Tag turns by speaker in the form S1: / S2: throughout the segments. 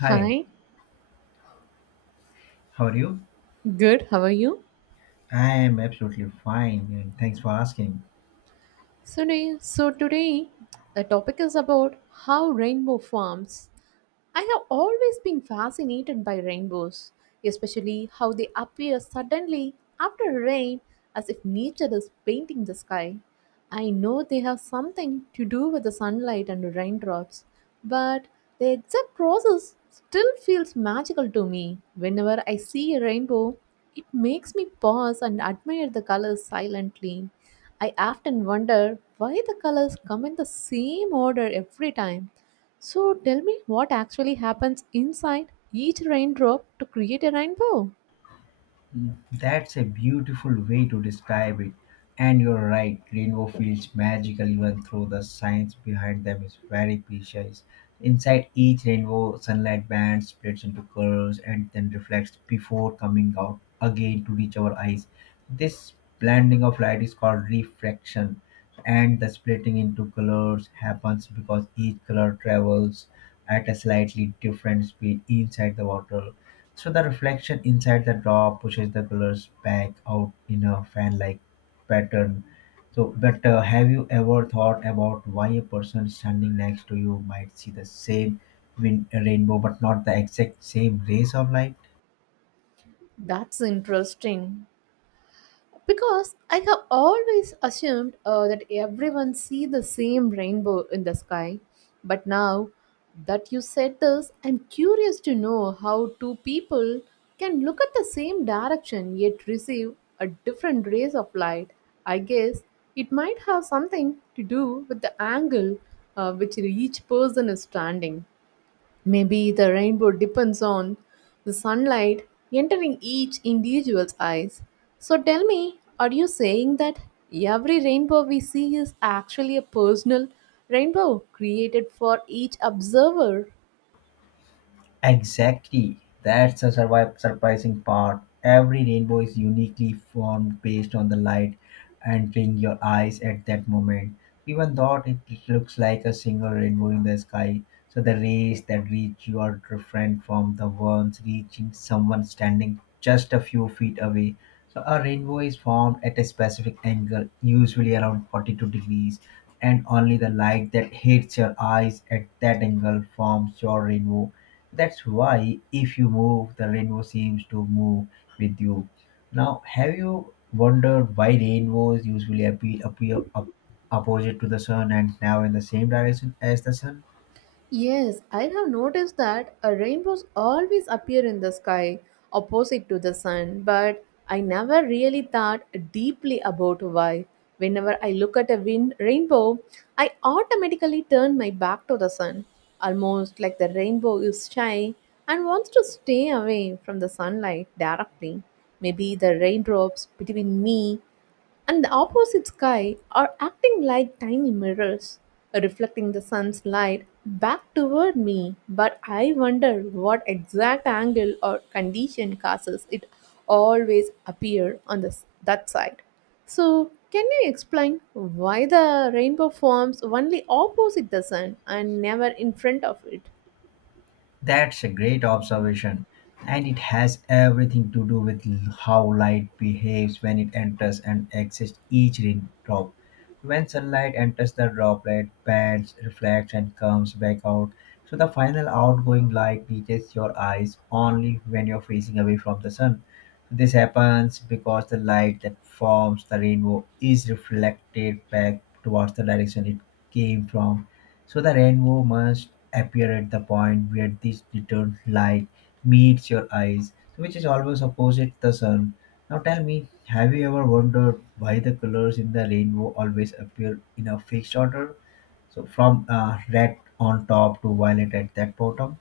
S1: Hi,
S2: Hi,
S1: how are you?
S2: good, how are you?
S1: I am absolutely fine and thanks for asking.
S2: So today the topic is about how rainbow forms. I have always been fascinated by rainbows, especially how they appear suddenly after rain, as if nature is painting the sky. I know they have something to do with the sunlight and raindrops, but the exact process still feels magical to me. Whenever I see a rainbow, it makes me pause and admire the colors silently. I often wonder why the colors come in the same order every time. So tell me, what actually happens inside each raindrop to create a rainbow?
S1: That's a beautiful way to describe it. And you're right, rainbow feels magical even though the science behind them is very precise. Inside each rainbow, sunlight band splits into colors and then reflects before coming out again to reach our eyes. This blending of light is called refraction, and the splitting into colors happens because each color travels at a slightly different speed inside the water so the reflection inside the drop pushes the colors back out in a fan-like pattern. So, but Have you ever thought about why a person standing next to you might see the same rainbow but not the exact same rays of light?
S2: That's interesting because I have always assumed that everyone see the same rainbow in the sky. But now that you said this, I'm curious to know how two people can look at the same direction yet receive a different rays of light. I guess it might have something to do with the angle which each person is standing. Maybe the rainbow depends on the sunlight entering each individual's eyes. So tell me, are you saying that every rainbow we see is actually a personal rainbow created for each observer?
S1: Exactly. That's a surprising part. Every rainbow is uniquely formed based on the light entering your eyes at that moment. Even though it looks like a single rainbow in the sky, so the rays that reach you are different from the ones reaching someone standing just a few feet away. So a rainbow is formed at a specific angle, usually around 42 degrees, and only the light that hits your eyes at that angle forms your rainbow. That's why if you move, the rainbow seems to move with you. Now, have you wondered why rainbows usually appear up, opposite to the sun and now in the same direction as the sun?
S2: Yes, I have noticed that rainbows always appear in the sky opposite to the sun, but I never really thought deeply about why. Whenever I look at a rainbow, I automatically turn my back to the sun, almost like the rainbow is shy and wants to stay away from the sunlight directly. Maybe the raindrops between me and the opposite sky are acting like tiny mirrors, reflecting the sun's light back toward me. But I wonder what exact angle or condition causes it always appear on this that side. So, can you explain why the rainbow forms only opposite the sun and never in front of it?
S1: That's a great observation, and it has everything to do with how light behaves when it enters and exits each raindrop. When sunlight enters the droplet, bends, reflects, and comes back out. So the final outgoing light reaches your eyes only when you're facing away from the sun. So this happens because the light that forms the rainbow is reflected back towards the direction it came from, so the rainbow must appear at the point where this return light meets your eyes, which is always opposite the sun. Now tell me, have you ever wondered why the colors in the rainbow always appear in a fixed order? So from red on top to violet at that bottom?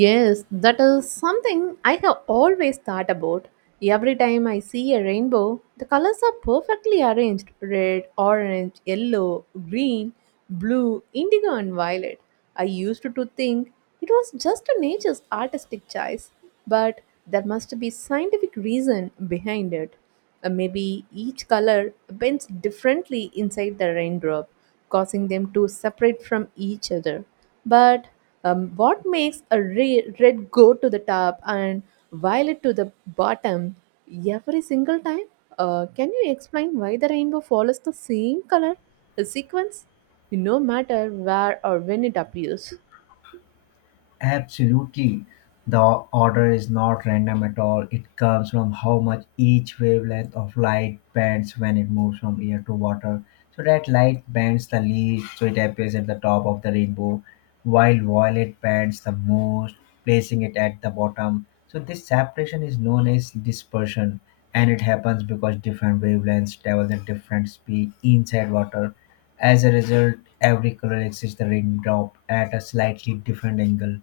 S2: Yes, that is something I have always thought about. Every time I see a rainbow, the colors are perfectly arranged red, orange, yellow, green, blue, indigo, and violet. I used to think it was just a nature's artistic choice, but there must be scientific reason behind it. Maybe each color bends differently inside the raindrop, causing them to separate from each other. But what makes a red go to the top and violet to the bottom every single time? Can you explain why the rainbow follows the same color, the sequence, no matter where or when it appears?
S1: Absolutely. The order is not random at all. It comes from how much each wavelength of light bends when it moves from air to water. So that light bends the least, so it appears at the top of the rainbow, while violet bends the most, placing it at the bottom. So this separation is known as dispersion, and it happens because different wavelengths travel at different speed inside water. As a result, every color exits the raindrop at a slightly different angle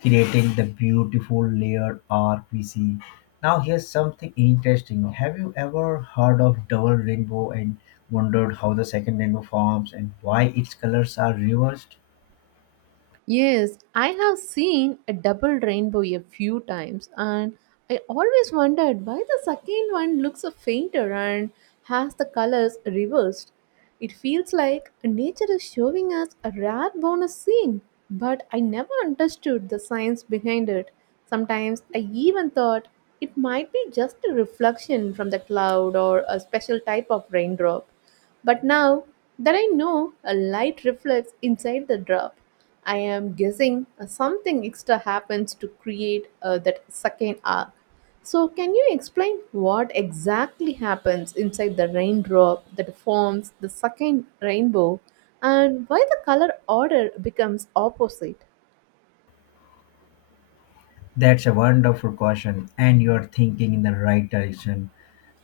S1: creating the beautiful layered arc we see. Now, here's something interesting. Have you ever heard of double rainbow and wondered how the second rainbow forms and why its colors are reversed?
S2: Yes, I have seen a double rainbow a few times, and I always wondered why the second one looks so fainter and has the colors reversed. It feels like nature is showing us a rare bonus scene, but I never understood the science behind it. Sometimes I even thought it might be just a reflection from the cloud or a special type of raindrop. But now that I know a light reflects inside the drop, I am guessing something extra happens to create that second arc. So, can you explain what exactly happens inside the raindrop that forms the second rainbow and why the color order becomes opposite?
S1: That's a wonderful question, and you're thinking in the right direction.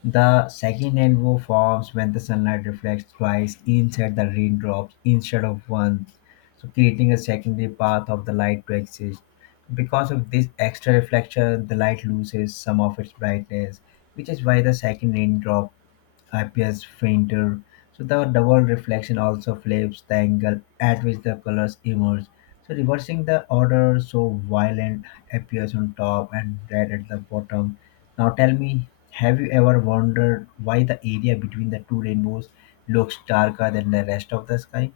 S1: The second rainbow forms when the sunlight reflects twice inside the raindrops instead of once, so creating a secondary path of the light to exist. Because of this extra reflection, the light loses some of its brightness, which is why the second raindrop appears fainter. So the double reflection also flips the angle at which the colors emerge. So reversing the order, so violet appears on top and red at the bottom. Now tell me, have you ever wondered why the area between the two rainbows looks darker than the rest of the sky?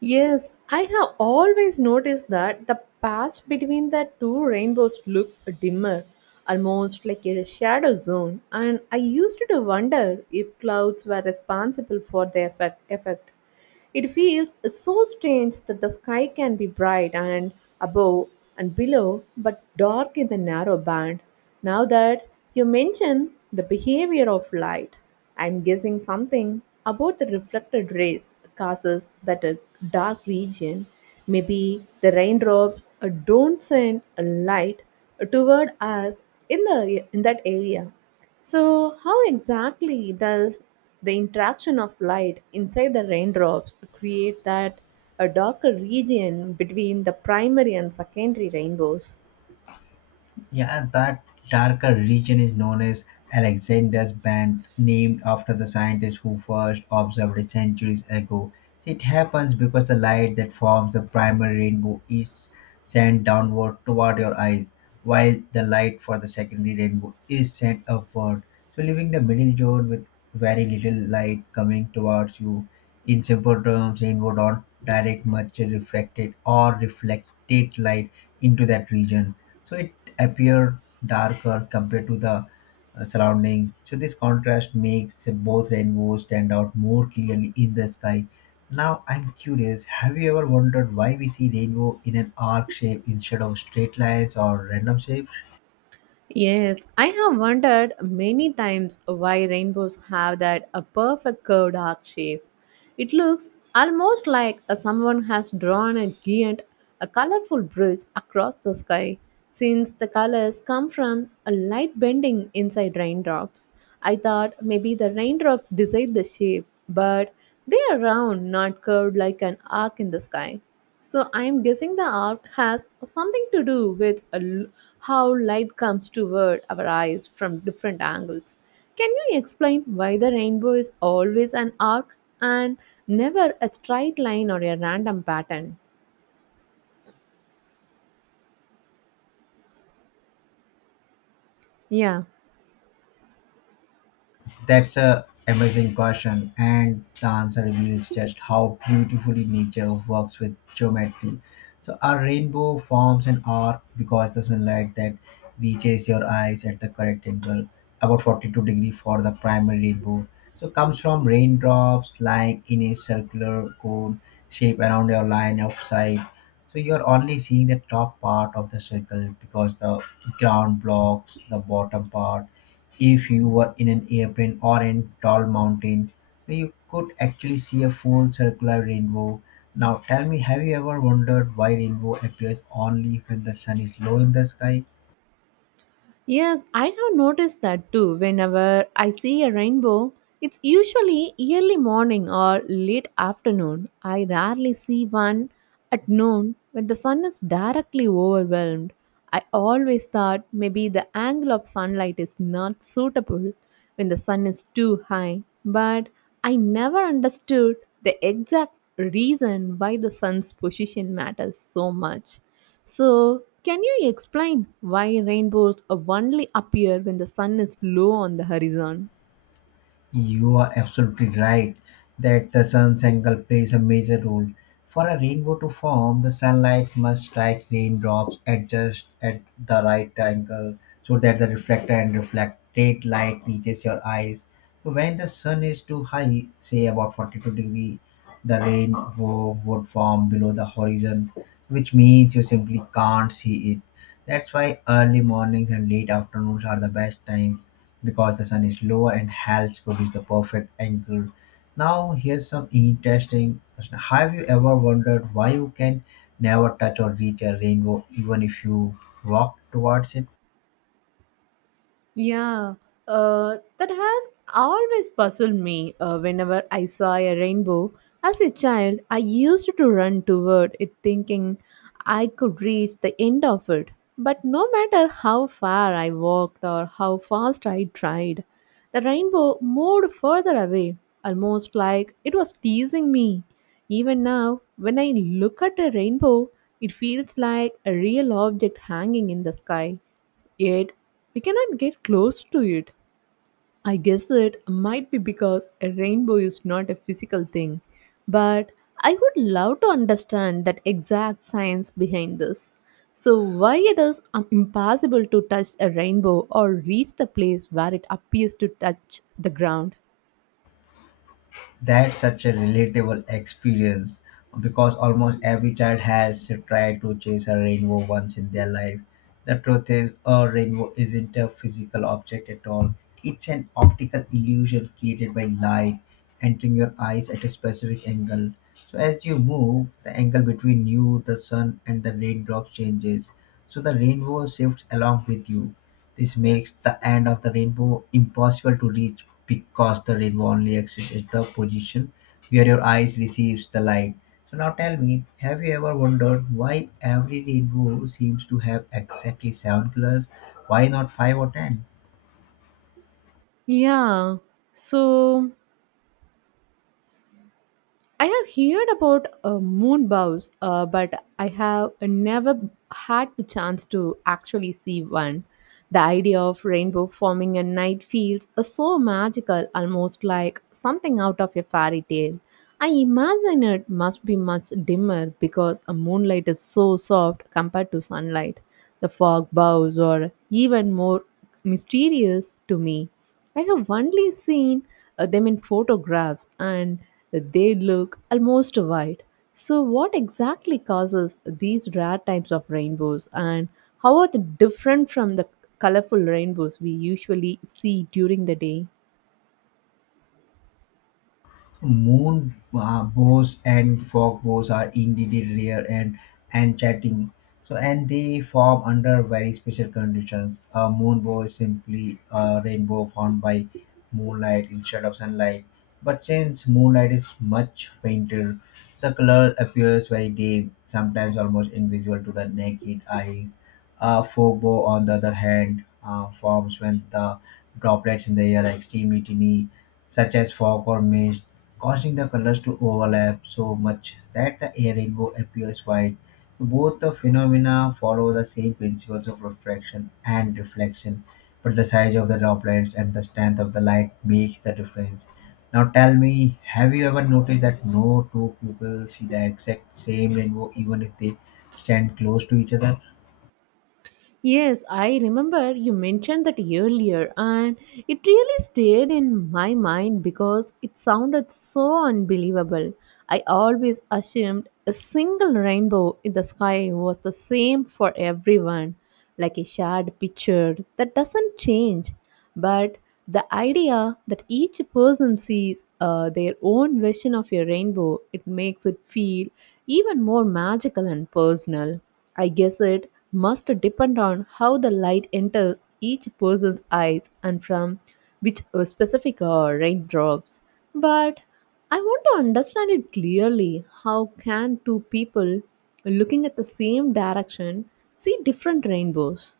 S2: Yes, I have always noticed that the patch between the two rainbows looks dimmer, almost like a shadow zone, and I used to wonder if clouds were responsible for the effect. It feels so strange that the sky can be bright and above and below, but dark in the narrow band. Now that you mention the behavior of light, I'm guessing something about the reflected rays causes that a dark region. Maybe the raindrops don't send a light toward us in that area. So how exactly does the interaction of light inside the raindrops create that a darker region between the primary and secondary rainbows?
S1: Yeah, that darker region is known as Alexander's Band, named after the scientist who first observed it centuries ago. So it happens because the light that forms the primary rainbow is sent downward toward your eyes, while the light for the secondary rainbow is sent upward. So leaving the middle zone with very little light coming towards you. In simple terms, rainbow don't direct much refracted or reflected light into that region so it appeared darker compared to the surrounding. So this contrast makes both rainbows stand out more clearly in the sky. Now I'm curious, have you ever wondered why we see rainbow in an arc shape instead of straight lines or random shapes?
S2: Yes, I have wondered many times why rainbows have that a perfect curved arc shape. It looks almost like a, someone has drawn a giant, a colorful bridge across the sky. Since the colors come from a light bending inside raindrops, I thought maybe the raindrops decide the shape, but they are round, not curved like an arc in the sky. So I'm guessing the arc has something to do with a how light comes toward our eyes from different angles. Can you explain why the rainbow is always an arc and never a straight line or a random pattern? Yeah.
S1: That's a amazing question, and the answer reveals just how beautifully nature works with geometry. So our rainbow forms an arc because the sunlight that reaches your eyes at the correct angle, about 42 degree for the primary rainbow. So comes from raindrops lying in a circular cone shape around your line of sight. So you're only seeing the top part of the circle because the ground blocks the bottom part. If you were in an airplane or in tall mountain, you could actually see a full circular rainbow. Now tell me, have you ever wondered why rainbow appears only when the sun is low in the sky?
S2: Yes, I have noticed that too. Whenever I see a rainbow, it's usually early morning or late afternoon. I rarely see one at noon when the sun is directly overwhelmed. I always thought maybe the angle of sunlight is not suitable when the sun is too high, but I never understood the exact reason why the sun's position matters so much. So, can you explain why rainbows only appear when the sun is low on the horizon?
S1: You are absolutely right that the sun's angle plays a major role. For a rainbow to form, the sunlight must strike raindrops at just at the right angle so that the reflector and reflected light reaches your eyes. So when the sun is too high, say about 42 degree, the rainbow would form below the horizon, which means you simply can't see it. That's why early mornings and late afternoons are the best times because the sun is lower and helps produce the perfect angle. Now, here's some interesting question. Have you ever wondered why you can never touch or reach a rainbow even if you walk towards it?
S2: Yeah, that has always puzzled me. Whenever I saw a rainbow as a child, I used to run toward it thinking I could reach the end of it. But no matter how far I walked or how fast I tried, the rainbow moved further away, almost like it was teasing me. Even now, when I look at a rainbow, it feels like a real object hanging in the sky. Yet, we cannot get close to it. I guess it might be because a rainbow is not a physical thing, but I would love to understand that exact science behind this. So, why it is impossible to touch a rainbow or reach the place where it appears to touch the ground?
S1: That's such a relatable experience because almost every child has tried to chase a rainbow once in their life. The truth is, a rainbow isn't a physical object at all, it's an optical illusion created by light entering your eyes at a specific angle. So, as you move, the angle between you, the sun, and the raindrops changes. So, the rainbow shifts along with you. This makes the end of the rainbow impossible to reach because the rainbow only exists at the position where your eyes receives the light. So now tell me, have you ever wondered why every rainbow seems to have exactly seven colors? Why not five or ten?
S2: Yeah, so I have heard about moon bows, but I have never had the chance to actually see one. The idea of rainbow forming at night feels so magical, almost like something out of a fairy tale. I imagine it must be much dimmer because a moonlight is so soft compared to sunlight. The fog bows are even more mysterious to me. I have only seen them in photographs and they look almost white. So, what exactly causes these rare types of rainbows and how are they different from the colorful rainbows we usually see during the day?
S1: Moon bows and fog bows are indeed rare and enchanting. So, and they form under very special conditions. A moon bow is simply a rainbow formed by moonlight instead of sunlight. But since moonlight is much fainter, the color appears very dim, sometimes almost invisible to the naked eyes. A fog bow, on the other hand, forms when the droplets in the air are extremely tiny such as fog or mist, causing the colors to overlap so much that the air rainbow appears white. So both the phenomena follow the same principles of refraction and reflection, but the size of the droplets and the strength of the light makes the difference. Now tell me, have you ever noticed that no two people see the exact same rainbow even if they stand close to each other?
S2: Yes, I remember you mentioned that earlier, and it really stayed in my mind because it sounded so unbelievable. I always assumed a single rainbow in the sky was the same for everyone, like a shared picture that doesn't change. But the idea that each person sees their own version of a rainbow, it makes it feel even more magical and personal. I guess it must depend on how the light enters each person's eyes and from which specific raindrops. But I want to understand it clearly. How can two people looking at the same direction see different rainbows?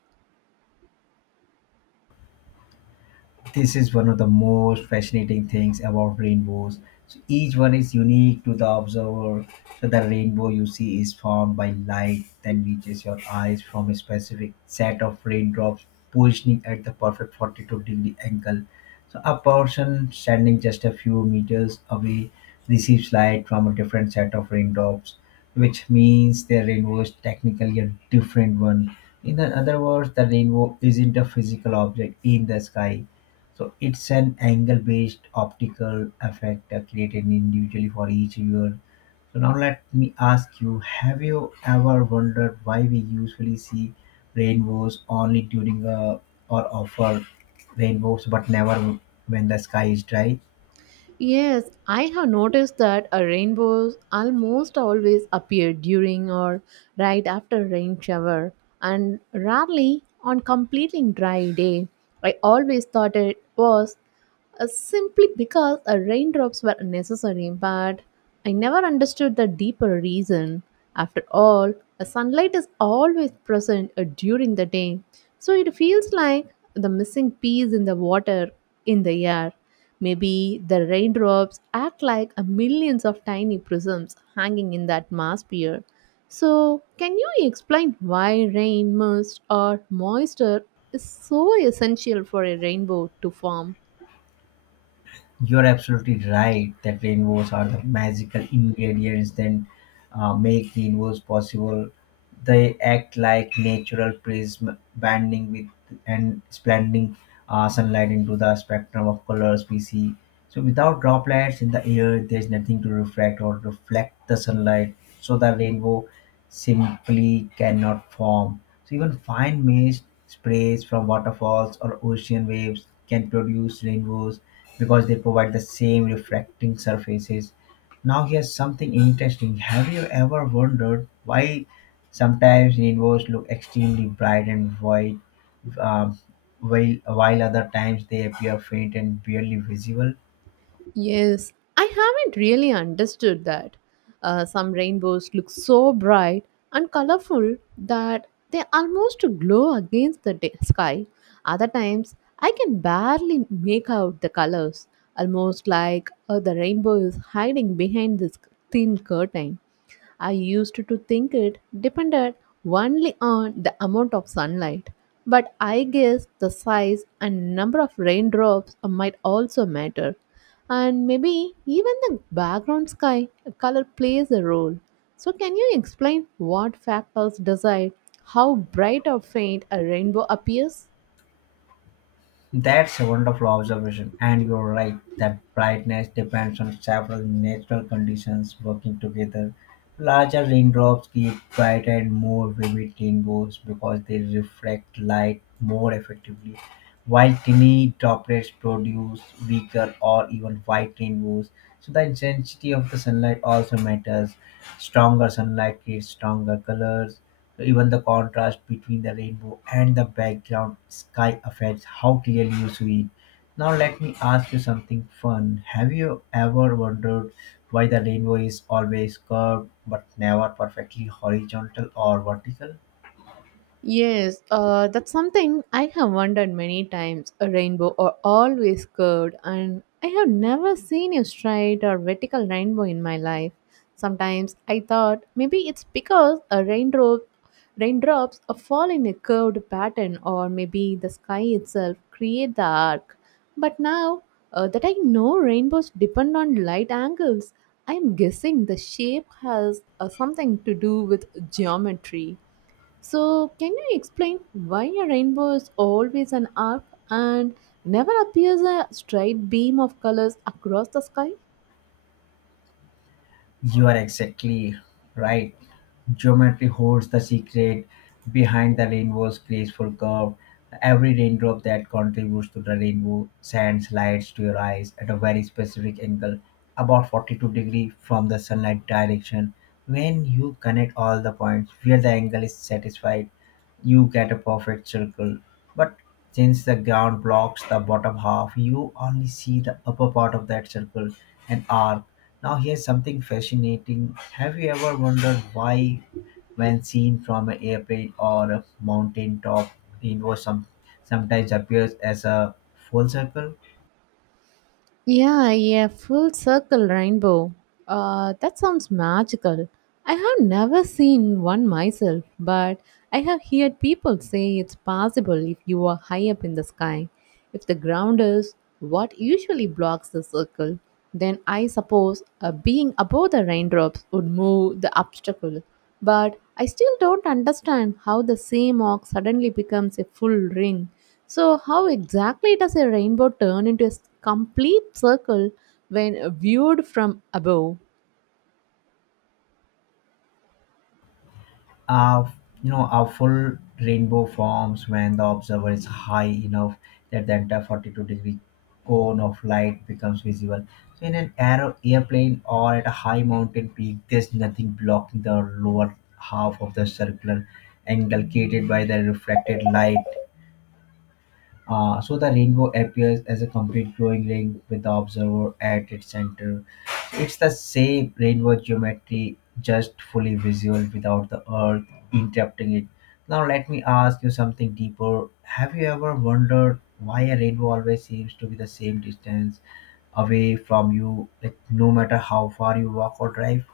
S1: This is one of the most fascinating things about rainbows. So each one is unique to the observer. So the rainbow you see is formed by light that reaches your eyes from a specific set of raindrops positioning at the perfect 42-degree angle. So a person standing just a few meters away receives light from a different set of raindrops, which means their rainbow is technically a different one. In the other words, the rainbow isn't a physical object in the sky so it's an angle-based optical effect created individually for each viewer. So now let me ask you: have you ever wondered why we usually see rainbows only during a or offer rainbows, but never when the sky is dry?
S2: Yes, I have noticed that rainbows almost always appear during or right after rain shower and rarely on completely dry day. I always thought it was simply because raindrops were necessary, but I never understood the deeper reason. After all, sunlight is always present during the day, so it feels like the missing piece in the water in the air. Maybe the raindrops act like a millions of tiny prisms hanging in that mass sphere. So, can you explain why rain, mist, or moisture is so essential for a rainbow to form?
S1: You're absolutely right that rainbows are the magical ingredients that make rainbows possible. They act like natural prism, bending with and splending sunlight into the spectrum of colors we see. So without droplets in the air, there's nothing to refract or reflect the sunlight. So the rainbow simply cannot form. So even fine mist sprays from waterfalls or ocean waves can produce rainbows because they provide the same refracting surfaces. Now here's something interesting. Have you ever wondered why sometimes rainbows look extremely bright and vivid, um, while other times they appear faint and barely visible.
S2: Yes, I haven't really understood that. Some rainbows look so bright and colorful that they almost glow against the sky. Other times, I can barely make out the colors, almost like the rainbow is hiding behind this thin curtain. I used to think it depended only on the amount of sunlight, but I guess the size and number of raindrops might also matter. And maybe even the background sky color plays a role. So, can you explain what factors decide how bright or faint a rainbow appears?
S1: That's a wonderful observation, and you're right that brightness depends on several natural conditions working together. Larger raindrops give brighter and more vivid rainbows because they reflect light more effectively, while tiny droplets produce weaker or even white rainbows. So, the intensity of the sunlight also matters. Stronger sunlight creates stronger colors, so even the contrast between the rainbow and the background sky affects how clearly you see it. Now let me ask you something fun. Have you ever wondered why the rainbow is always curved but never perfectly horizontal or vertical?
S2: Yes, that's something I have wondered many times. A rainbow are always curved, and I have never seen a straight or vertical rainbow in my life. Sometimes I thought maybe it's because a raindrops fall in a curved pattern, or maybe the sky itself create the arc. But now that I know rainbows depend on light angles, I'm guessing the shape has something to do with geometry. So, can you explain why a rainbow is always an arc and never appears a straight beam of colors across the sky?
S1: You are exactly right. Geometry holds the secret behind the rainbow's graceful curve. Every raindrop that contributes to the rainbow sends lights to your eyes at a very specific angle, about 42 degrees from the sunlight direction. When you connect all the points where the angle is satisfied, you get a perfect circle. But since the ground blocks the bottom half, you only see the upper part of that circle and arc. Now, here's something fascinating. Have you ever wondered why, when seen from an airplane or a mountain top, rainbow some, sometimes appears as a full circle?
S2: Yeah, yeah, full circle rainbow. That sounds magical. I have never seen one myself, but I have heard people say it's possible if you are high up in the sky. If the ground is what usually blocks the circle, then I suppose being above the raindrops would move the obstacle. But I still don't understand how the same arc suddenly becomes a full ring. So, how exactly does a rainbow turn into a complete circle when viewed from above?
S1: A, a full rainbow forms when the observer is high enough that the entire 42-degree cone of light becomes visible. So in an airplane or at a high mountain peak, there's nothing blocking the lower half of the circular angle created by the refracted light. So the rainbow appears as a complete glowing ring with the observer at its center. It's the same rainbow geometry, just fully visual without the earth interrupting it. Now, let me ask you something deeper. Have you ever wondered why a rainbow always seems to be the same distance away from you, like no matter how far you walk or drive?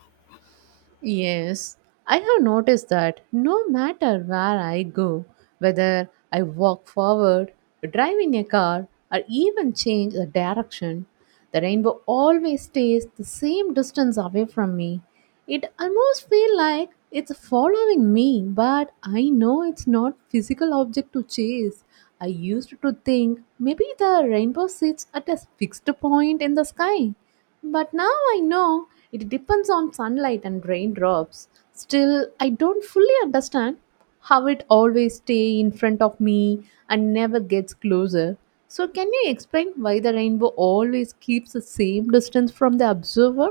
S2: Yes, I have noticed that no matter where I go, whether I walk forward, drive in a car, or even change the direction, the rainbow always stays the same distance away from me. It almost feels like it's following me, but I know it's not physical object to chase. I used to think maybe the rainbow sits at a fixed point in the sky but now I know it depends on sunlight and raindrops. Still, I don't fully understand how it always stay in front of me and never gets closer. So can you explain why the rainbow always keeps the same distance from the observer?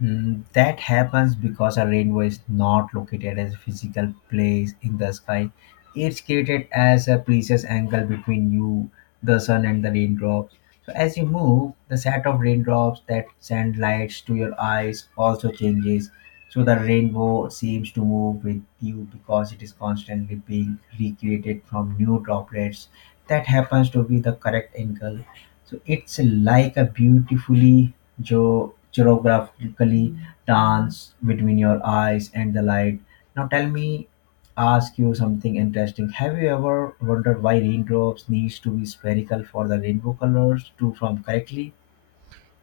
S1: Mm, that happens because a rainbow is not located as a physical place in the sky. It's created as a precious angle between you, the sun, and the raindrops. So as you move, the set of raindrops that send lights to your eyes also changes. So the rainbow seems to move with you because it is constantly being recreated from new droplets. That happens to be the correct angle. So it's like a beautifully geographically dance between your eyes and the light. Now tell me, ask you something interesting. Have you ever wondered why raindrops needs to be spherical for the rainbow colors to form correctly?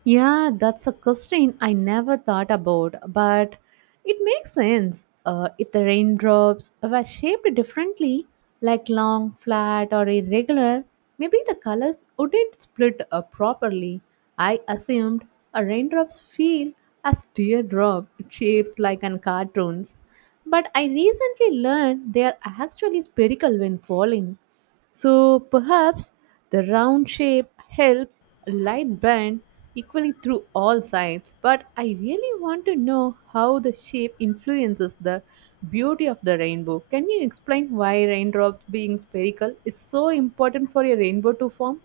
S2: Yeah, that's a question I never thought about, but it makes sense. If the raindrops were shaped differently, like long, flat, or irregular, maybe the colors wouldn't split up properly. I assumed a raindrops feel as teardrop shapes like in cartoons, but I recently learned they are actually spherical when falling. So perhaps the round shape helps light bend equally through all sides, but I really want to know how the shape influences the beauty of the rainbow. Can you explain why raindrops being spherical is so important for a rainbow to form?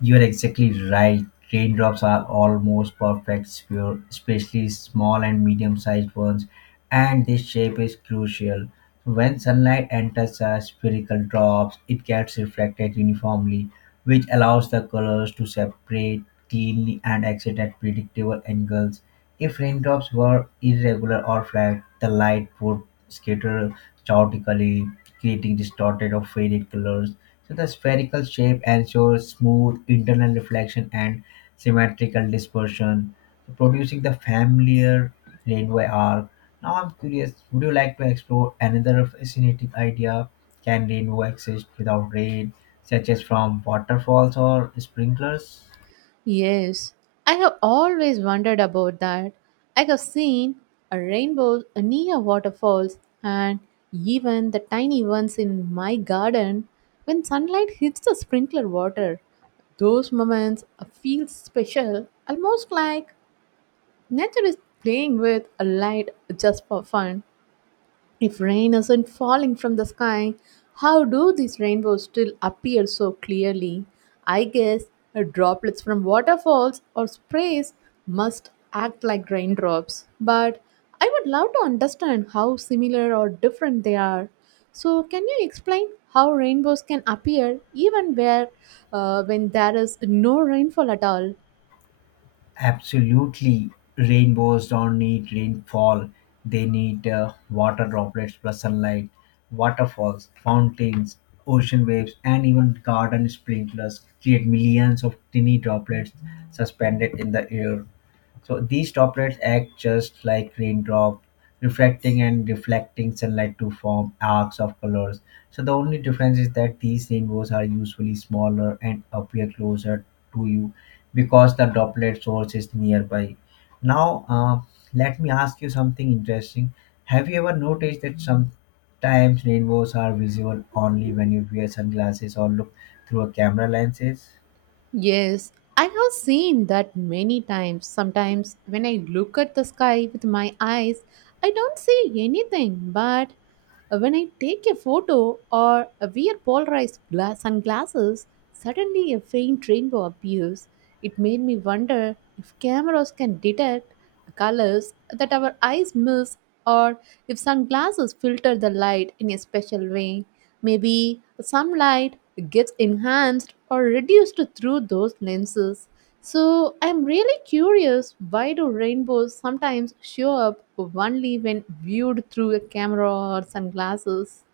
S1: You're exactly right. Raindrops are almost perfect sphere, especially small and medium sized ones, and this shape is crucial. When sunlight enters a spherical drops, it gets reflected uniformly, which allows the colors to separate cleanly and exit at predictable angles. If raindrops were irregular or flat, the light would scatter chaotically, creating distorted or faded colors, so the spherical shape ensures smooth internal reflection and symmetrical dispersion, so producing the familiar rainbow arc. Now I'm curious, would you like to explore another fascinating idea? Can rainbow exist without rain, such as from waterfalls or sprinklers?
S2: Yes, I have always wondered about that. I have seen a rainbow near waterfalls and even the tiny ones in my garden when sunlight hits the sprinkler water. Those moments feel special, almost like nature is playing with a light just for fun. If rain isn't falling from the sky, how do these rainbows still appear so clearly? I guess droplets from waterfalls or sprays must act like raindrops, but I would love to understand how similar or different they are. So, can you explain how rainbows can appear even where when there is no rainfall at all?
S1: Absolutely. Rainbows don't need rainfall. They need water droplets plus sunlight, waterfalls, fountains, ocean waves, and even garden sprinklers create millions of tiny droplets suspended in the air. So these droplets act just like raindrop, refracting and reflecting sunlight to form arcs of colors. So the only difference is that these rainbows are usually smaller and appear closer to you because the droplet source is nearby. Now, let me ask you something interesting. Have you ever noticed that sometimes rainbows are visible only when you wear sunglasses or look through a camera lenses?
S2: Yes, I have seen that many times. Sometimes when I look at the sky with my eyes, I don't see anything, but when I take a photo or wear polarized sunglasses, suddenly a faint rainbow appears. It made me wonder if cameras can detect colors that our eyes miss or if sunglasses filter the light in a special way. Maybe some light gets enhanced or reduced through those lenses. So I'm really curious, why do rainbows sometimes show up only when viewed through a camera or sunglasses?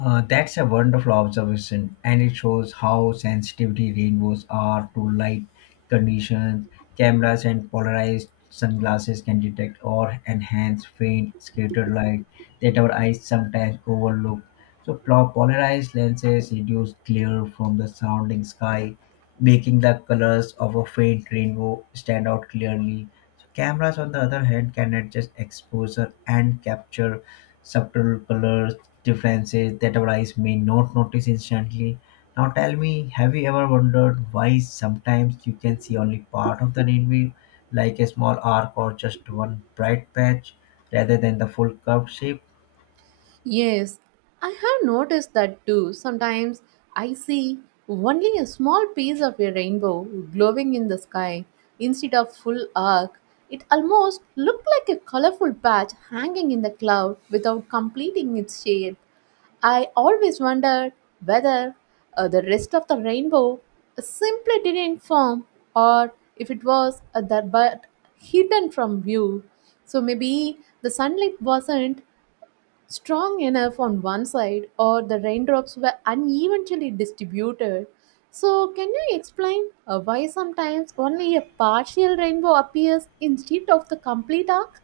S1: That's a wonderful observation, and it shows how sensitivity rainbows are to light conditions. Cameras and polarized sunglasses can detect or enhance faint scattered light that our eyes sometimes overlook. So, polarized lenses reduce glare from the surrounding sky, making the colors of a faint rainbow stand out clearly. So cameras, on the other hand, can adjust exposure and capture subtle colors differences that our eyes may not notice instantly. Now tell me, have you ever wondered why sometimes you can see only part of the rainbow, like a small arc or just one bright patch, rather than the full curved shape?
S2: Yes, I have noticed that too. Sometimes I see only a small piece of a rainbow glowing in the sky instead of full arc. It almost looked like a colorful patch hanging in the cloud without completing its shade. I always wondered whether the rest of the rainbow simply didn't form or if it was that but hidden from view. So maybe the sunlight wasn't strong enough on one side or the raindrops were unevenly distributed. So can you explain why sometimes only a partial rainbow appears instead of the complete arc?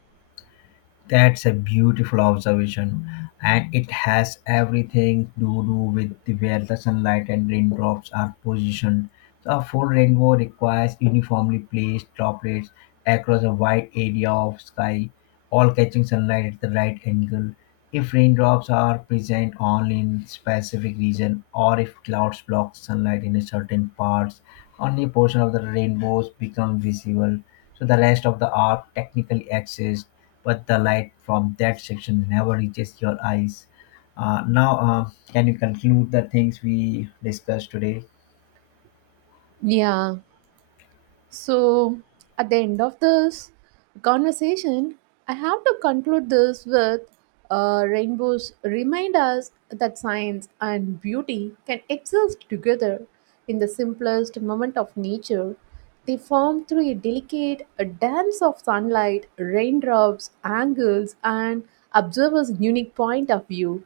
S1: That's a beautiful observation, and it has everything to do with where the sunlight and raindrops are positioned. So, a full rainbow requires uniformly placed droplets across a wide area of sky, all catching sunlight at the right angle. If raindrops are present only in specific region, or if clouds block sunlight in a certain parts, only a portion of the rainbows become visible. So, the rest of the art technically exists but the light from that section never reaches your eyes. Now, can you conclude the things we discussed today?
S2: Yeah. So, at the end of this conversation, I have to conclude this with rainbows remind us that science and beauty can exist together in the simplest moment of nature. They form through a delicate a dance of sunlight, raindrops, angles, and observers' unique point of view.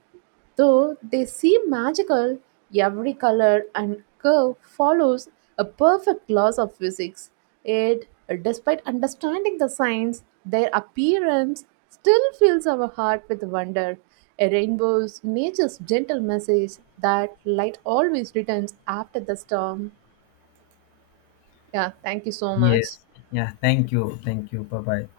S2: Though they seem magical, every color and curve follows a perfect laws of physics. Yet, despite understanding the science, their appearance still fills our heart with wonder. A rainbow's nature's gentle message that light always returns after the storm. Yeah, thank you so much.
S1: Yes. Yeah. Thank you. Thank you. Bye bye.